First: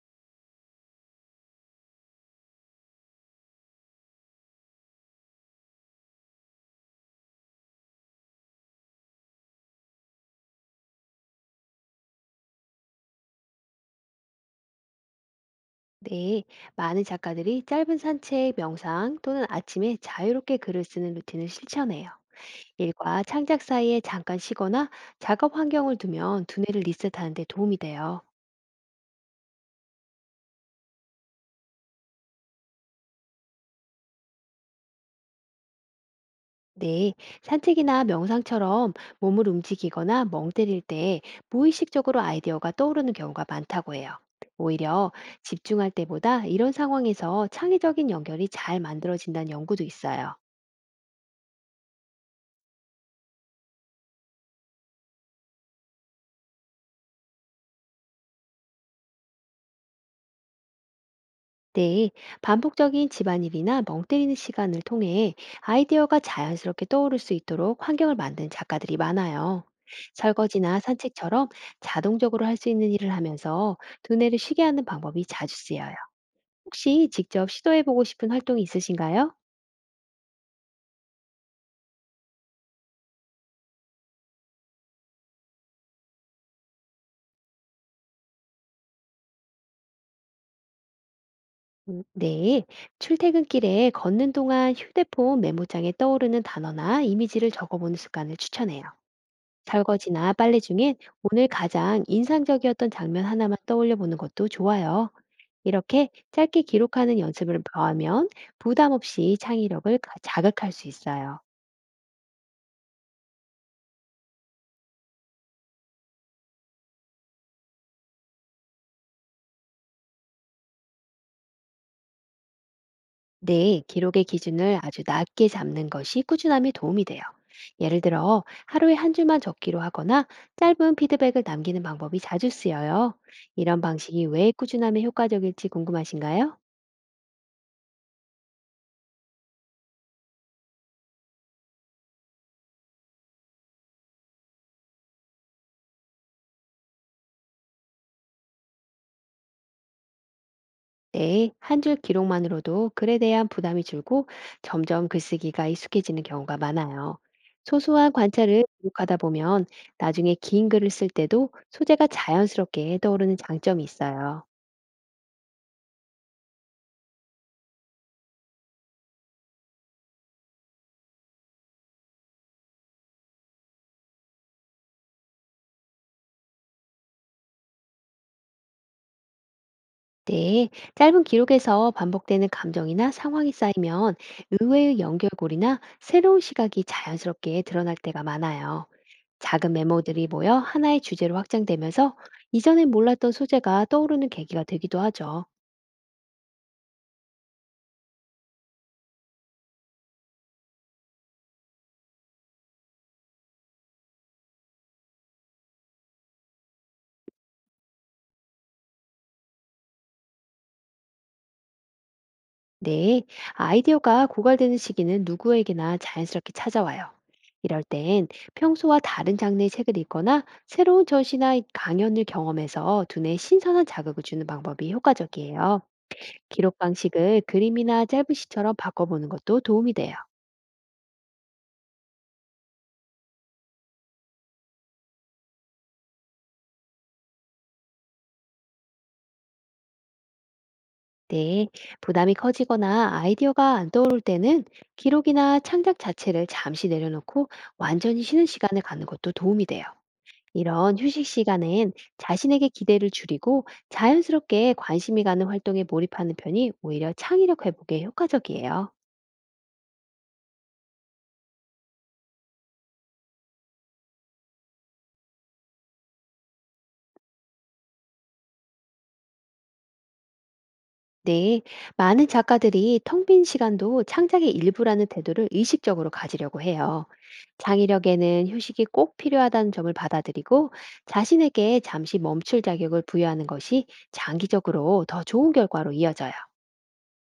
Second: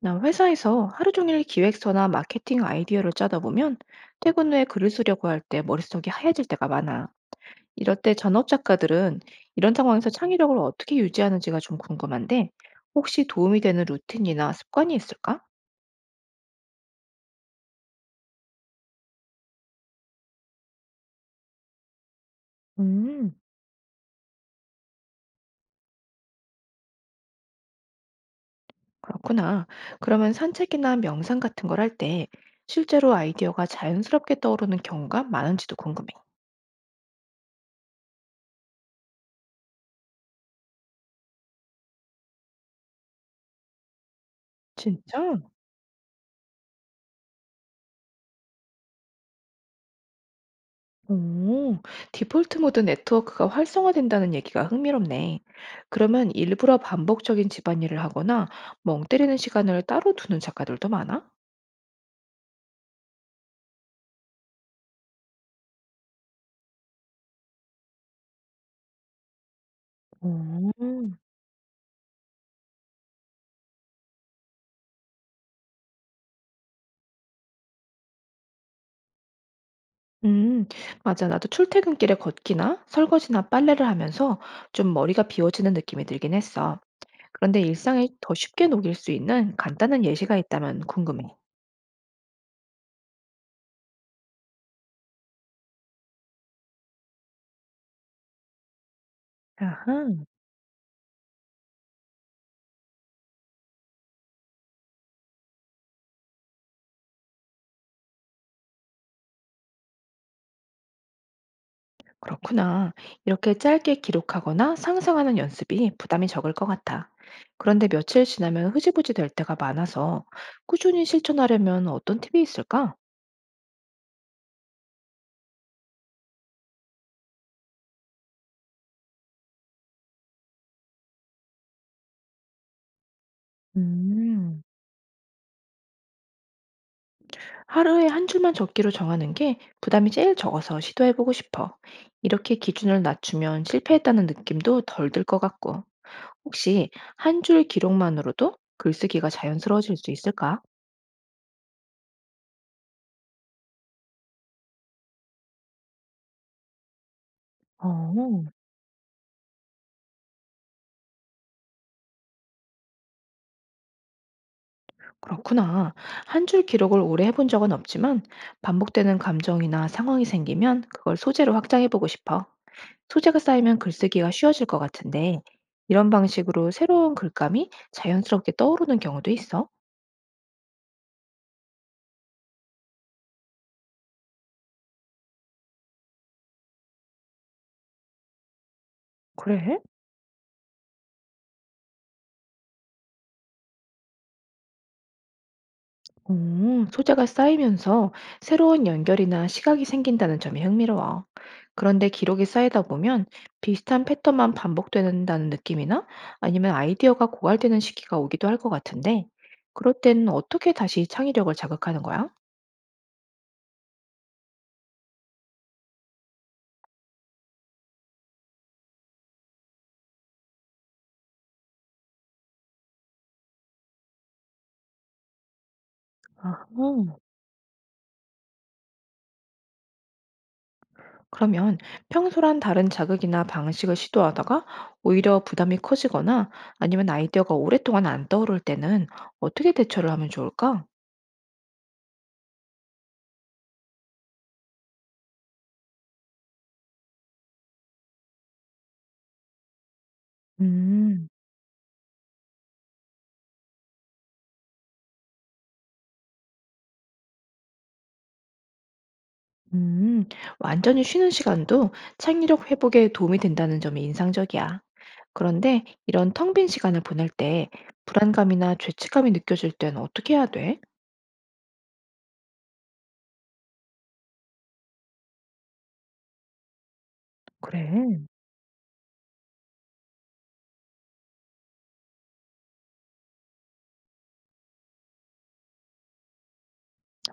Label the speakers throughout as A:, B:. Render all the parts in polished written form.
A: 나 회사에서 하루 종일 기획서나 마케팅 아이디어를 짜다 보면 퇴근 후에 글을 쓰려고 할 때 머릿속이 하얘질 때가 많아. 이럴 때 전업 작가들은 이런 상황에서 창의력을 어떻게 유지하는지가 좀 궁금한데 혹시 도움이 되는 루틴이나 습관이 있을까?
B: 네, 많은 작가들이 짧은 산책, 명상 또는 아침에 자유롭게 글을 쓰는 루틴을 실천해요. 일과
A: 음,
B: 창작 사이에 잠깐 쉬거나 작업 환경을 두면 두뇌를 리셋하는 데 도움이 돼요.
A: 그렇구나. 그러면 산책이나 명상 같은 걸 할 때 실제로 아이디어가 자연스럽게 떠오르는 경우가 많은지도 궁금해.
B: 네, 산책이나 명상처럼 몸을 움직이거나 멍 때릴 때 무의식적으로 아이디어가 떠오르는 경우가 많다고 해요. 오히려
A: 진짜?
B: 집중할 때보다 이런 상황에서 창의적인 연결이 잘 만들어진다는 연구도 있어요.
A: 오, 디폴트 모드 네트워크가 활성화된다는 얘기가 흥미롭네. 그러면 일부러 반복적인 집안일을 하거나 멍 때리는 시간을 따로 두는 작가들도 많아?
B: 네, 반복적인 집안일이나 멍 때리는 시간을 통해 아이디어가 자연스럽게 떠오를 수 있도록 환경을 만든 작가들이 많아요.
A: 오,
B: 설거지나 산책처럼 자동적으로 할 수 있는 일을 하면서 두뇌를 쉬게 하는 방법이 자주 쓰여요. 혹시 직접 시도해보고 싶은 활동이 있으신가요?
A: 음, 맞아. 나도 출퇴근길에 걷기나 설거지나 빨래를 하면서 좀 머리가 비워지는 느낌이 들긴 했어. 그런데 일상에 더 쉽게 녹일 수 있는 간단한 예시가 있다면 궁금해.
B: 네, 출퇴근길에 걷는 동안 휴대폰 메모장에 떠오르는 단어나 이미지를 적어보는 습관을 추천해요.
A: 아하.
B: 설거지나 빨래 중엔 오늘 가장 인상적이었던 장면 하나만 떠올려 보는 것도 좋아요. 이렇게 짧게 기록하는 연습을 더하면 부담 없이 창의력을 자극할 수 있어요.
A: 그렇구나. 이렇게 짧게 기록하거나 상상하는 연습이 부담이 적을 것 같아. 그런데 며칠 지나면 흐지부지 될 때가 많아서 꾸준히 실천하려면 어떤 팁이 있을까?
B: 네, 기록의 기준을 아주 낮게 잡는 것이 꾸준함에 도움이 돼요. 예를 들어 하루에 한 줄만 적기로 하거나 짧은 피드백을 남기는 방법이 자주 쓰여요. 이런 방식이 왜
A: 음,
B: 꾸준함에 효과적일지 궁금하신가요?
A: 하루에 한 줄만 적기로 정하는 게 부담이 제일 적어서 시도해보고 싶어. 이렇게 기준을 낮추면 실패했다는 느낌도 덜 들 것 같고. 혹시 한 줄 기록만으로도 글쓰기가 자연스러워질 수 있을까?
B: 네, 한 줄 기록만으로도 글에 대한 부담이 줄고 점점 글쓰기가 익숙해지는 경우가 많아요. 소소한
A: 어.
B: 관찰을 기록하다 보면 나중에 긴 글을 쓸 때도 소재가 자연스럽게 떠오르는 장점이 있어요.
A: 그렇구나. 한 줄 기록을 오래 해본 적은 없지만 반복되는 감정이나 상황이 생기면 그걸 소재로 확장해보고 싶어. 소재가 쌓이면 글쓰기가 쉬워질 것 같은데 이런 방식으로 새로운 글감이 자연스럽게 떠오르는 경우도 있어.
B: 네, 짧은 기록에서 반복되는 감정이나 상황이 쌓이면 의외의 연결고리나 새로운 시각이 자연스럽게 드러날 때가 많아요. 작은
A: 그래?
B: 메모들이 모여 하나의 주제로 확장되면서 이전에 몰랐던 소재가 떠오르는 계기가 되기도 하죠.
A: 소재가 쌓이면서 새로운 연결이나 시각이 생긴다는 점이 흥미로워. 그런데 기록이 쌓이다 보면 비슷한 패턴만 반복된다는 느낌이나 아니면 아이디어가 고갈되는 시기가 오기도 할 것 같은데, 그럴 때는 어떻게 다시 창의력을 자극하는 거야?
B: 네, 아이디어가 고갈되는 시기는 누구에게나 자연스럽게 찾아와요. 이럴 땐 평소와 다른 장르의 책을 읽거나 새로운 전시나 강연을 경험해서 두뇌에 신선한 자극을 주는 방법이 효과적이에요. 기록
A: 아,
B: 방식을 그림이나 짧은 시처럼 바꿔보는 것도 도움이 돼요.
A: 그러면 평소랑 다른 자극이나 방식을 시도하다가 오히려 부담이 커지거나 아니면 아이디어가 오랫동안 안 떠오를 때는 어떻게 대처를 하면 좋을까?
B: 네, 부담이 커지거나 아이디어가 안 떠오를 때는 기록이나 창작 자체를 잠시 내려놓고 완전히 쉬는 시간을 갖는 것도 도움이 돼요. 이런 휴식
A: 음.
B: 시간엔 자신에게 기대를 줄이고 자연스럽게 관심이 가는 활동에 몰입하는 편이 오히려 창의력 회복에 효과적이에요.
A: 음, 완전히 쉬는 시간도 창의력 회복에 도움이 된다는 점이 인상적이야. 그런데 이런 텅 빈 시간을 보낼 때 불안감이나 죄책감이 느껴질 땐 어떻게 해야 돼?
B: 네, 많은 작가들이 텅 빈 시간도 창작의 일부라는 태도를 의식적으로 가지려고 해요.
A: 그래.
B: 창의력에는 휴식이 꼭 필요하다는 점을 받아들이고 자신에게 잠시 멈출 자격을 부여하는 것이 장기적으로 더 좋은 결과로 이어져요.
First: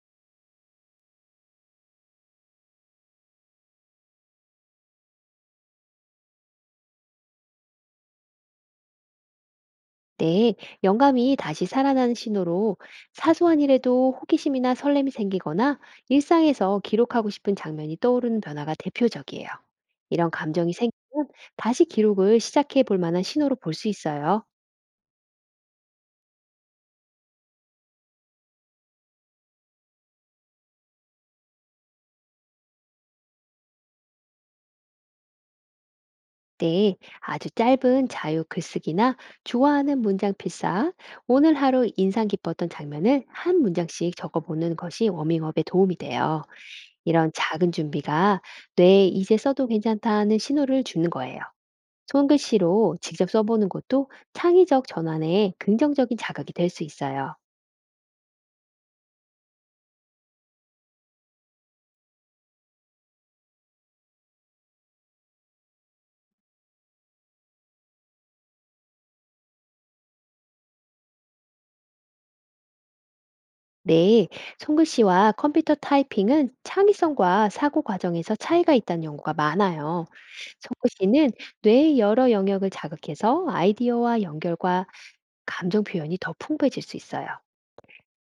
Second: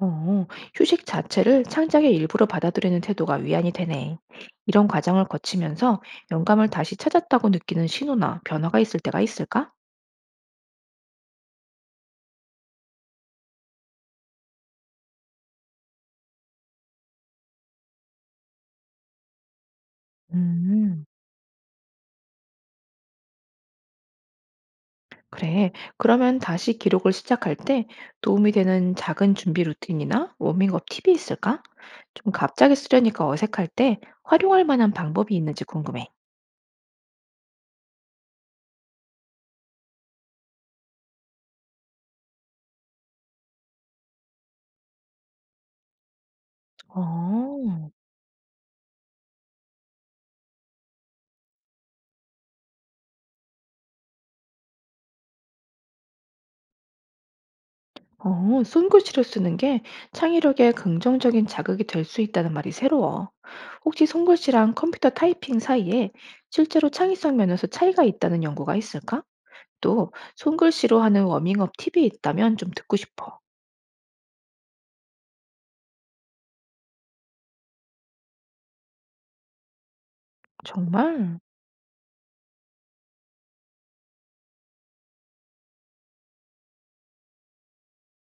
A: 어, 휴식 자체를 창작의 일부로 받아들이는 태도가 위안이 되네. 이런 과정을 거치면서 영감을 다시 찾았다고 느끼는 신호나 변화가 있을 때가 있을까?
B: 네, 영감이 다시 살아나는 신호로 사소한 일에도 호기심이나 설렘이 생기거나 일상에서 기록하고 싶은 장면이 떠오르는 변화가 대표적이에요. 이런 감정이
A: 음.
B: 생기면 다시 기록을 시작해 볼 만한 신호로 볼 수 있어요.
A: 그래. 그러면 다시 기록을 시작할 때 도움이 되는 작은 준비 루틴이나 워밍업 팁이 있을까? 좀 갑자기 쓰려니까 어색할 때 활용할 만한 방법이 있는지 궁금해.
B: 네, 아주 짧은 자유 글쓰기나 좋아하는 문장 필사, 오늘 하루 인상 깊었던 장면을 한 문장씩 적어보는 것이 워밍업에 도움이 돼요. 이런 작은
A: 어,
B: 준비가 뇌에 이제 써도 괜찮다는 신호를 주는 거예요. 손글씨로 직접 써보는 것도 창의적 전환에 긍정적인 자극이 될 수 있어요.
A: 어, 손글씨로 쓰는 게 창의력에 긍정적인 자극이 될 수 있다는 말이 새로워. 혹시 손글씨랑 컴퓨터 타이핑 사이에 실제로 창의성 면에서 차이가 있다는 연구가 있을까? 또 손글씨로 하는 워밍업 팁이 있다면 좀 듣고 싶어.
B: 네, 손글씨와 컴퓨터 타이핑은 창의성과 사고 과정에서 차이가 있다는 연구가 많아요. 손글씨는
A: 정말?
B: 뇌의 여러 영역을 자극해서 아이디어와 연결과 감정 표현이 더 풍부해질 수 있어요.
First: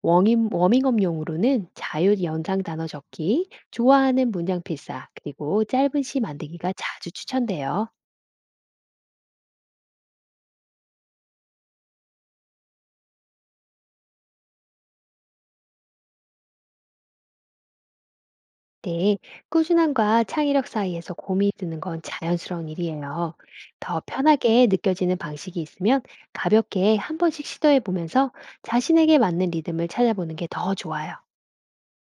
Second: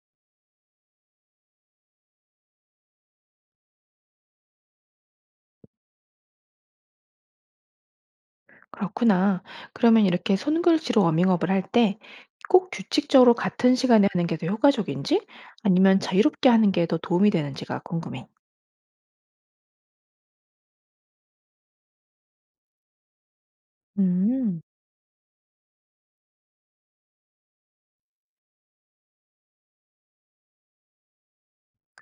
B: 워밍업용으로는 자유 연상 단어 적기, 좋아하는 문장 필사, 그리고 짧은 시 만들기가 자주 추천돼요.
A: 그렇구나. 그러면 이렇게 손글씨로 워밍업을 할 때 꼭 규칙적으로 같은 시간에 하는 게 더 효과적인지 아니면 자유롭게 하는 게 더 도움이 되는지가 궁금해.
B: 네, 꾸준함과 창의력 사이에서 고민이 드는 건 자연스러운 일이에요. 더
A: 음,
B: 편하게 느껴지는 방식이 있으면 가볍게 한 번씩 시도해 보면서 자신에게 맞는 리듬을 찾아보는 게 더 좋아요.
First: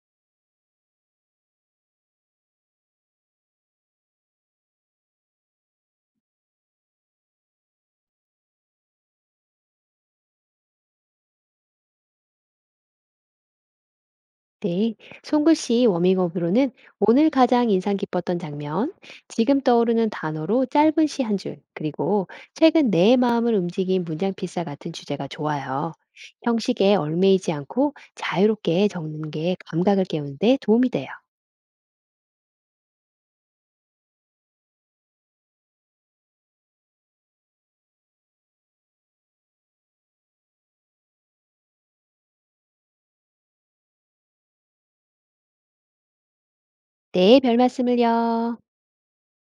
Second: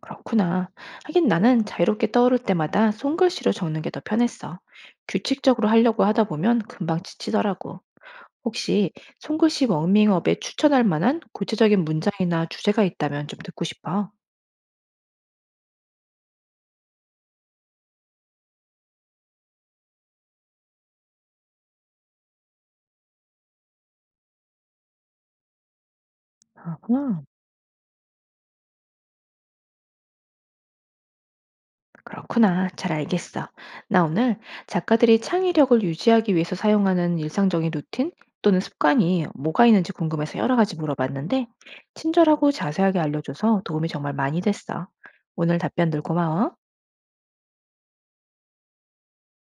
A: 그렇구나. 하긴 나는 자유롭게 떠오를 때마다 손글씨로 적는 게 더 편했어. 규칙적으로 하려고 하다 보면 금방 지치더라고. 혹시 손글씨 워밍업에 추천할 만한 구체적인 문장이나 주제가 있다면 좀 듣고 싶어.
B: 네, 손글씨 워밍업으로는 오늘 가장 인상 깊었던 장면, 지금 떠오르는 단어로 짧은 시 한 줄, 그리고 최근 내 마음을 움직인 문장 필사 같은 주제가 좋아요. 형식에
A: 아하.
B: 얽매이지 않고 자유롭게 적는 게 감각을 깨우는 데 도움이 돼요.
A: 그렇구나. 잘 알겠어. 나 오늘 작가들이 창의력을 유지하기 위해서 사용하는 일상적인 루틴 또는 습관이 뭐가 있는지 궁금해서 여러 가지 물어봤는데, 친절하고 자세하게 알려줘서 도움이 정말 많이 됐어. 오늘 답변들 고마워.
B: 네, 별 말씀을요.